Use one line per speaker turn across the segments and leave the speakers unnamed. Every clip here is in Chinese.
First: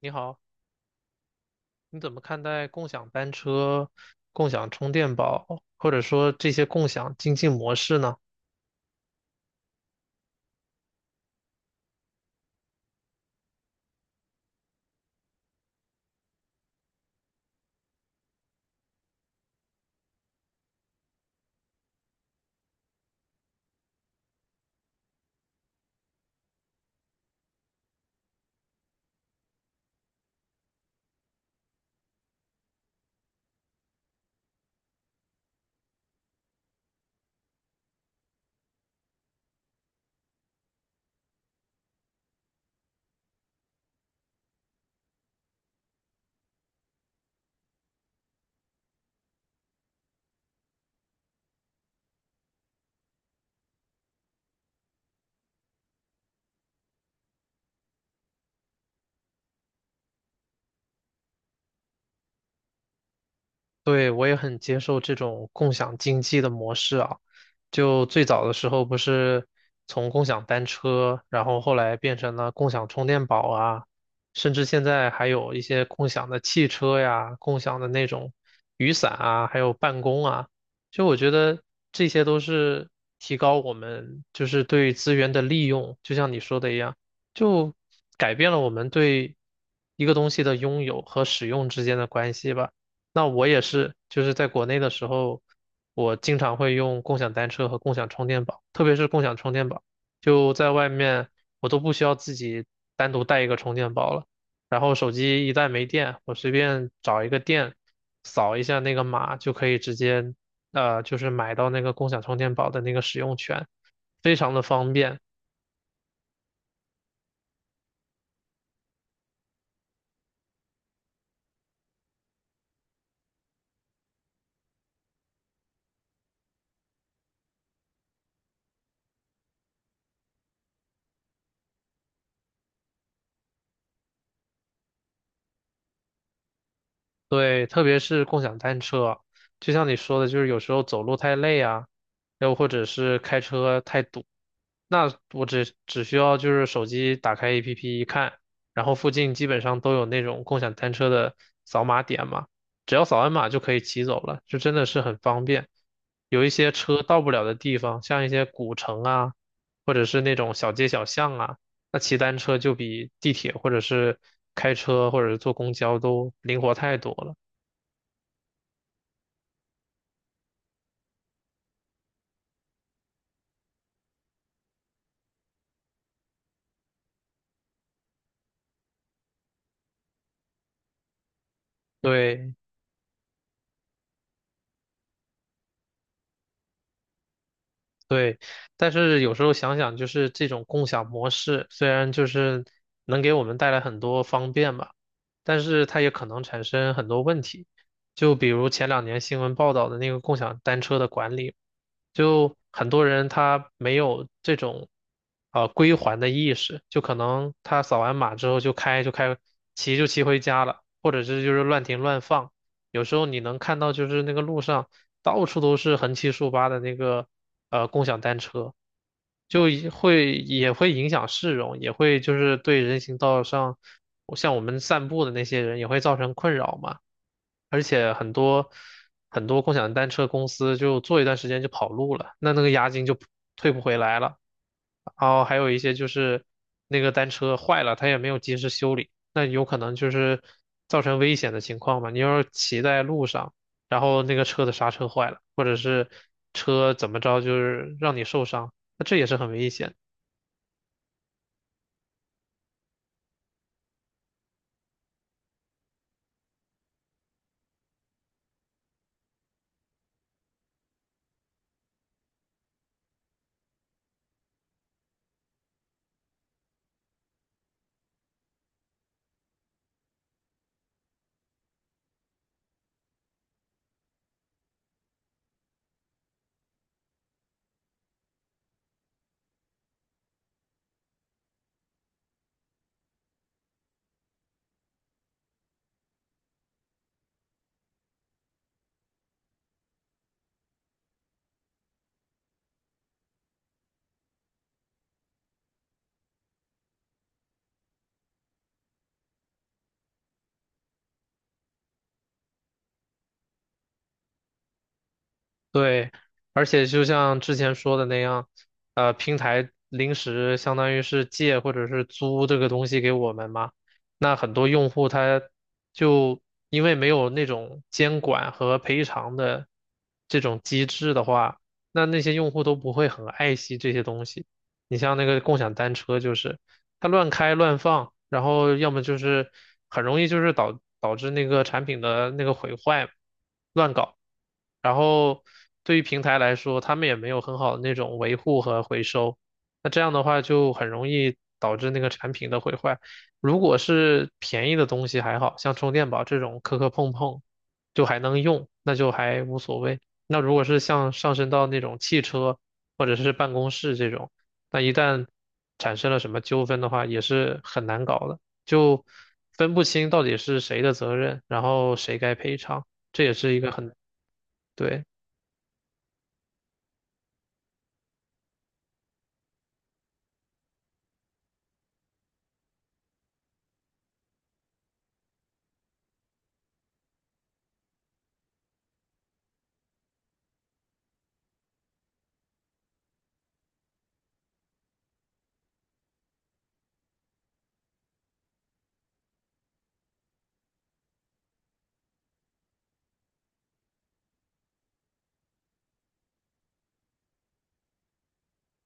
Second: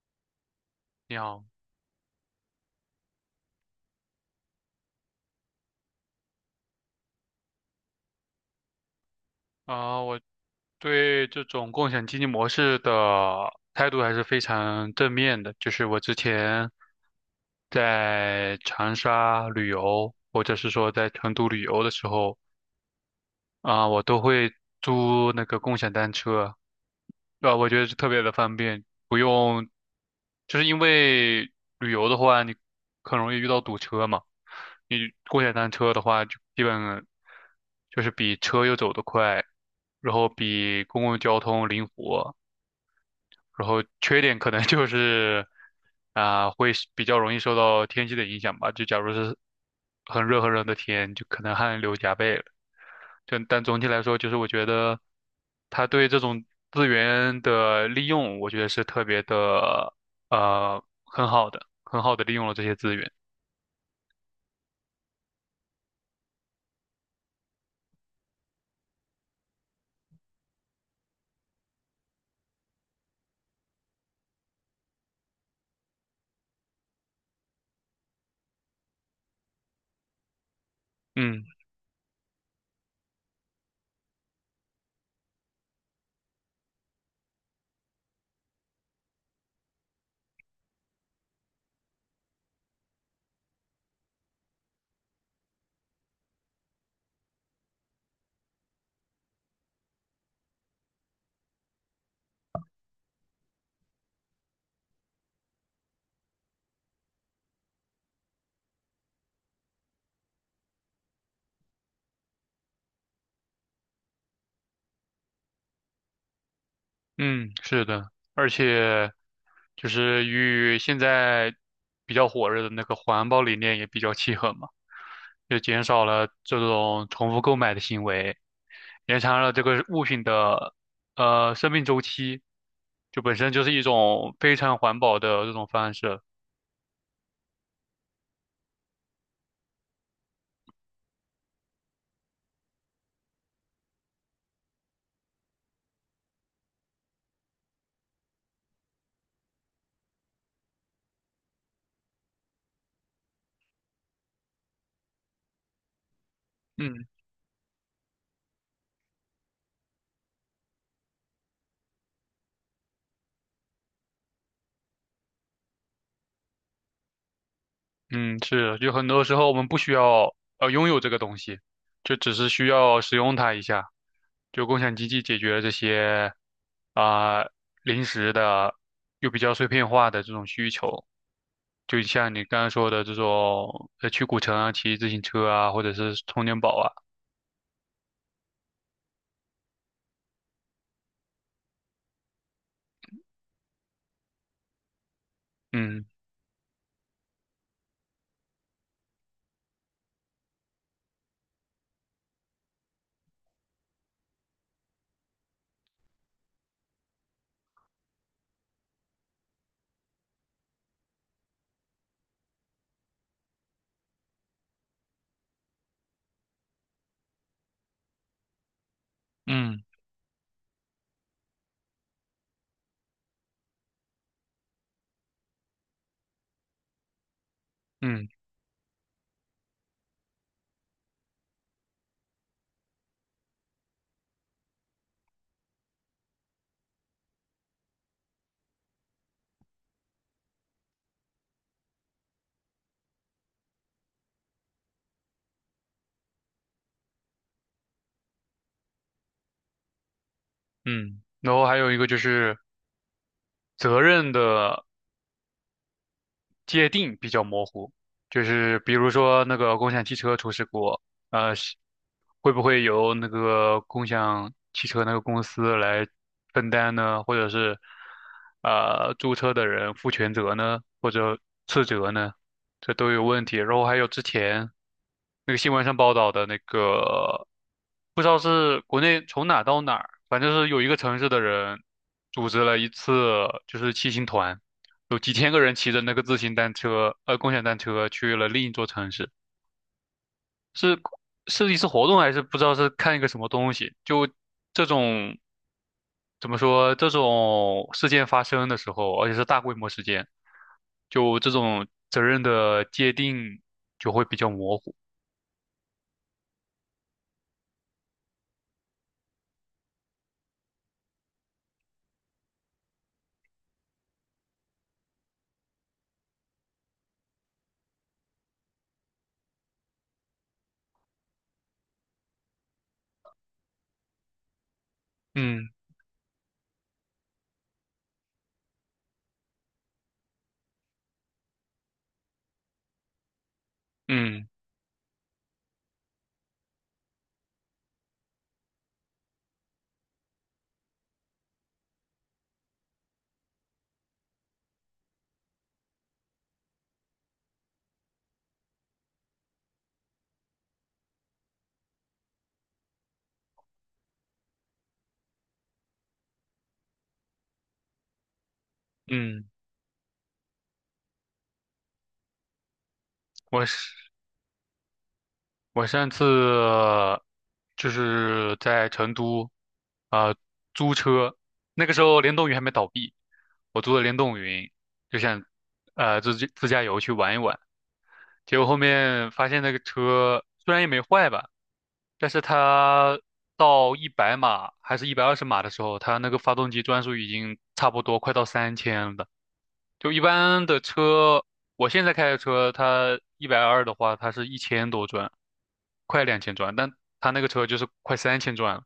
你好，
你好，
你怎么看待共享单车、共享充电宝，或者说这些共享经济模式呢？
我对这种共享经济模式的态度还是非常正面的。就是我之前在长沙旅游，或者是说在成都旅游的时候，我都会租那个共享单车，对吧？我觉得是特别的方便，不用，就是因为旅游的话，你很容易遇到堵车嘛。你共享单车的话，就基本就是比车又走得快，然后比公共交通灵活，然后缺点可能就是会是比较容易受到天气的影响吧。就假如是很热很热的天，就可能汗流浃背了。就但总体来说，就是我觉得他对这种资源的利用，我觉得是特别的很好的，很好的利用了这些资源。
对，我也很接受这种共享经济的模式啊。就最早的时候不是从共享单车，然后后来变成了共享充电宝啊，甚至现在还有一些共享的汽车呀、共享的那种雨伞啊，还有办公啊。就我觉
嗯
得这些都是提高我们就是对资源的利用，就像你说的一样，就改变了我们对一个东西的拥有和使用之间的关系吧。那我也是，就是在国内的时候，我经常会用共享单车和共享充电宝，特别是共享充电宝，就在外面我都不需要自己单独带一个充电宝了。然后手机一旦没电，我随便找一个店，扫一下那个码就可以直接，就是买到那个共享充电宝的那个使用权，非常的方便。
嗯，是的，而且就是与现在比较火热的那个环保理念也比较契合嘛。就减少了这种重复购买的行为，延长了这个物品的生命周期，就本身就是一种非常环保的这种方式。
对，特别是共享单车，就像你说的，就是有时候走路太累啊，又或者是开车太堵，那我只需要就是手机打开 APP 一看，然后附近基本上都有那种共享单车的扫码点嘛，只要扫完码就可以骑走了，就真的是很方便。有一些车
嗯
到不了的地方，像一些古城啊，或者是那种小街小巷啊。那骑单车就比地铁或者是开车或者是坐公交都灵活太多了。
嗯，是，就很多时候我们不需要拥有这个东西，就只是需要使用它一下。就共享经济解决了这些啊、临时的又比较碎片化的这种需求。就像你
对，
刚刚说的这种，去古城啊，骑自行车啊，或者是充电宝啊，
对，但是有时候想想，就是这种共享模式，虽然就是能给我们带来很多方便吧，但是它
嗯
也可能产生很多问题。就比如前两年新闻报道的那个共享单车的管理，就很多人他没有这种归还的意识，就可能他扫完码之后就开，骑就骑回家了，或者是就是乱停乱放。有时候你能看到，就是那个路上到处都是横七竖八的那个共享单车，就
嗯
也会也会影响市容，也会就是对人行道上像我们散步的那些人也会造成困扰嘛。而且
嗯
很多共享单车公司就做一段时间就跑路了，那那个押金就退不回来了。然后还有一些就是那个单车坏了，他也没有及时修理，那有可能就是造成危险的情况嘛。你要是骑在路上，然后那个车的刹车坏了，或者是车怎么着就是让你受伤，那这也是很危险的。
嗯，然后还有一个就是责任的界定比较模糊，就是比如说那个共享汽车出事故，是会不会由那个共享汽车那个公司来分担呢？或者是租车的人负全责呢？或者次责呢？这都有问题。然后还有之前那个新闻上报道的那个，不知道是国内从哪到哪儿，反正是有一个城市的人组织了一次就是骑行团，有几千个人骑着那个自行单车，共享单车去了另一座城市，是是一次活动还是不知道是看一个什么东西？就这种怎么说，这种事件发生的时候，而且是大规模事件，就这种责任的界定就会比较模糊。
对，而且就像之前说的那样，平台临时相当于是借或者是租这个东西给我们嘛，那很多用户他就因为没有那种监管和赔偿的这种机制的话，那那些用户都不会很爱惜这些东西。你像那个共享
嗯
单车，就是它乱开乱放，然后要么就是很容易就是导致那个产品的那个毁坏，乱搞。
嗯
然后对于平台来说，他们也没有很好的那种维护和回收，那这样的话就很容易导致那个产品的毁坏。如果是便宜的东西还好，像充电宝这种磕磕碰碰，就还能用，那就还无所谓。那如果是像上升到那种汽车或者是办公室这种，那一旦产生了什么纠纷的话，也是很难搞的，就
嗯。
分不清到底是谁的责任，然后谁该赔偿，这也是一
我
个
是
很，对。
我上次就是在成都，啊呃租车，那个时候联动云还没倒闭，我租的联动云，就想自己自驾游去玩一玩。结果后面发现那个车虽然也没坏吧，但是它到一百码还是一百二十码的时候，它那个发动机转速已经差不多快到三千了。就一般的车，我现在开的车，它一百二的话，它是一千多转，快两千转，但它那个车就是快三千转了。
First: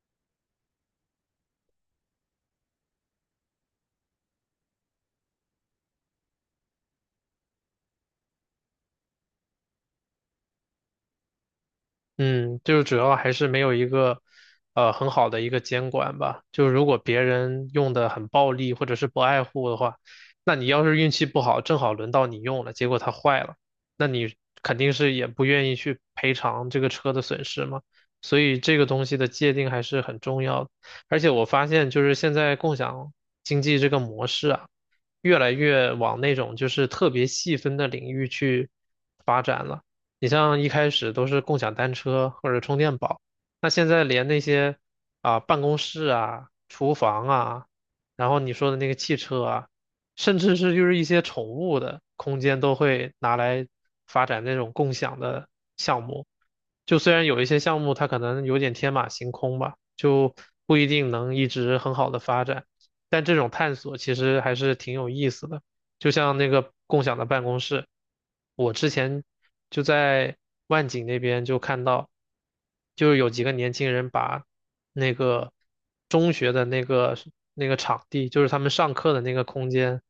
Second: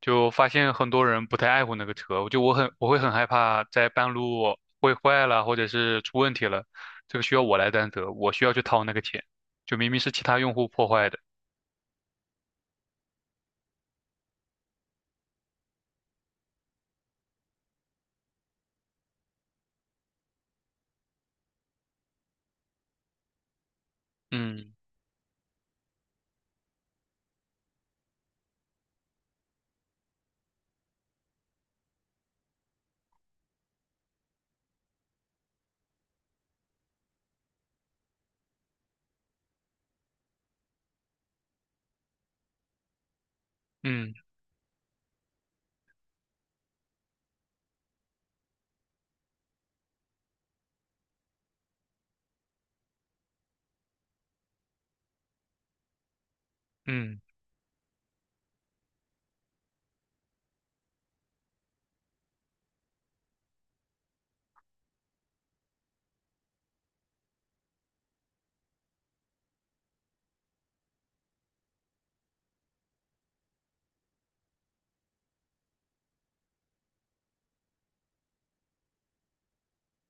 就发现很多人不太爱护那个车，我会很害怕在半路会坏了，或者是出问题了，这个需要我来担责，我需要去掏那个钱，就明明是其他用户破坏的。
嗯，就是主要还是没有一个很好的一个监管吧。就如果别人用的很暴力或者是不爱护的话，那你要是运气不好，正好轮到你用了，结果它坏了，那你
嗯
肯定是也不愿意去赔偿这个车的损失嘛。所以这个东西的界定还是很重要的。而且我发现，就是现在共享经济这个模式啊，越来越往那种就是特别细分的领域去发展了。你像一开始都是共享单车或者充电宝，那现在
嗯
连那些啊、办公室啊、厨房啊，然后你说的那个汽车啊，甚至是就是一些宠物的空间都会拿来发展那种共享的项目。就虽
嗯。
然有一些项目它可能有点天马行空吧，就不一定能一直很好的发展，但这种探索其实还是挺有意思的。就像那个共享的办公室，我之前就在万景那边就看到，就是有几个年轻人把那个中学的那个场地，就是他们上课的那个空间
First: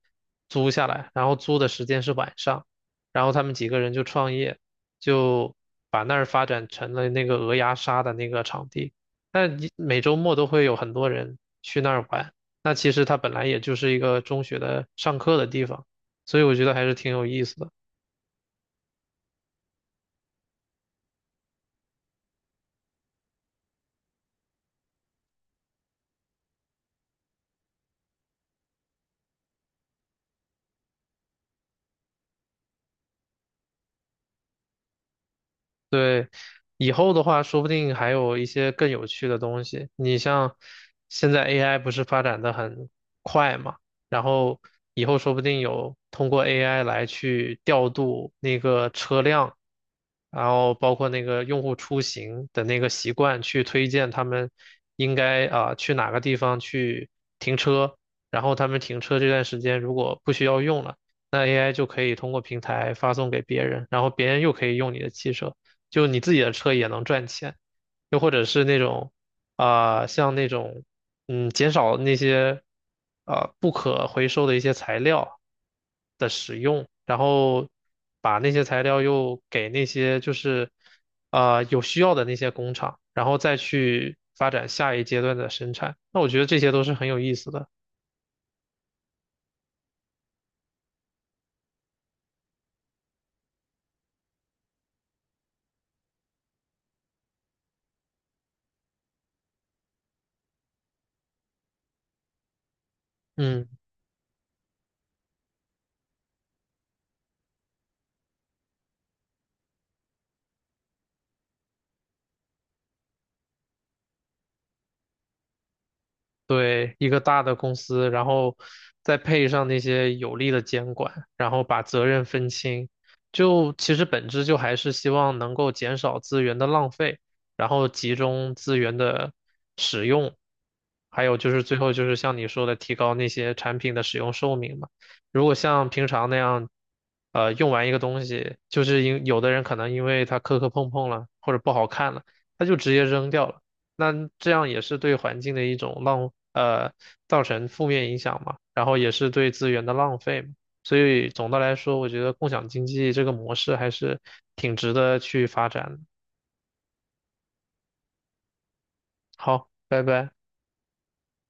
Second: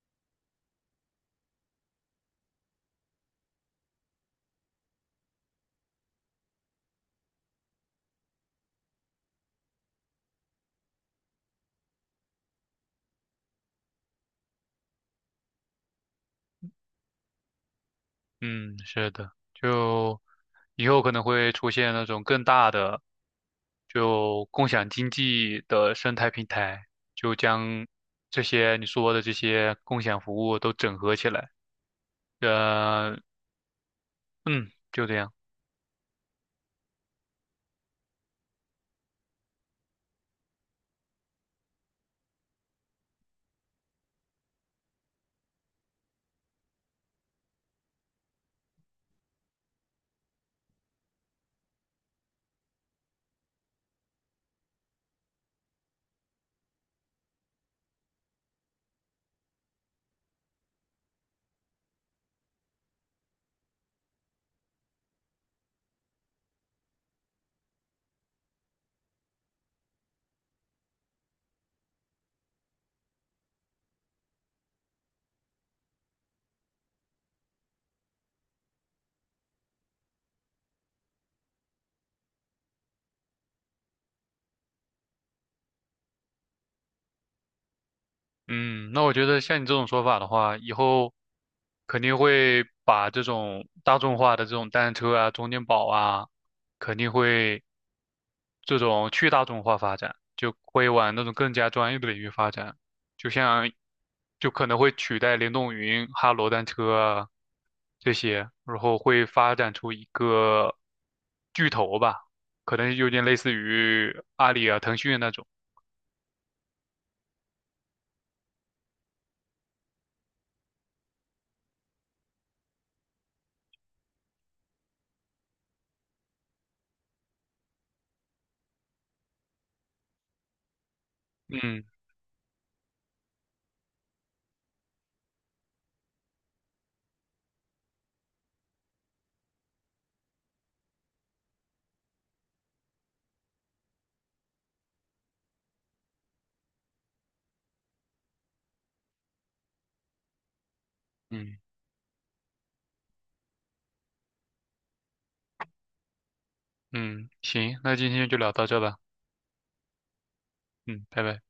租下来，然后租的时间是晚上，然后他们几个人就创业，就把那儿发展成了那个鹅鸭杀的那个场地，但一每周末都会有很多人去那儿玩。那其实它本来也就是一个中学的上课的地方，所以我觉得还是挺有意思的。
嗯，是的，就以后可能会出现那种更大的，就共享经济的生态平台，就将这些你说的这些共享服务都整合起来。呃，嗯，就这样。
对，以后的话，说不定还有一些更有趣的东西。你像现在 AI 不是发展的很快嘛，然后以后说不定有通过 AI 来去调度那个车辆，然后包括那个用户出行的那个习惯，去推荐他们应该啊、去哪个地方去停车，然后他们停车这段时间如果不需要用了。那 AI 就可以通过平台发送给别人，然后别人又可以用你的汽车，就你自己的车也能赚钱，又或者是那种啊、像那种嗯，减少那些不可回收的一些材料的使用，然后把那些材料又给那些就是有需要的那些工厂，然后再去发展下一阶段的生产。那我觉得这些都是很有意思的，
嗯，那我觉得像你这种说法的话，以后肯定会把这种大众化的这种单车啊、充电宝啊，肯定会。这种去大众化发展，就会往那种更加专业的领域发展，就
嗯。
像就可能会取代联动云、哈罗单车啊这些，然后会发展出一个巨头吧，可能有点类似于阿里啊、腾讯那种。
对，一个大的公司，然后再配上那些有力的监管，然后把责任分清，就其实本质就还是希望能够减少资源的浪费，然后集中资源的使用，还有就是最
嗯
后就是像你说的，提高那些产品的使用寿命嘛。如果像平常那样，用完一个东西，就是因有的人可能因为它磕磕碰碰了，或者不好看了，他就直接扔掉了。那这样也是对环境的一种浪，造成负面影响嘛，然后也是对资源的浪费嘛。所以总的
嗯
来说，我觉得共享经济这个模式还是挺值得去发展的。
嗯，行，那今天就聊到这吧。
好，拜拜。
嗯，拜拜。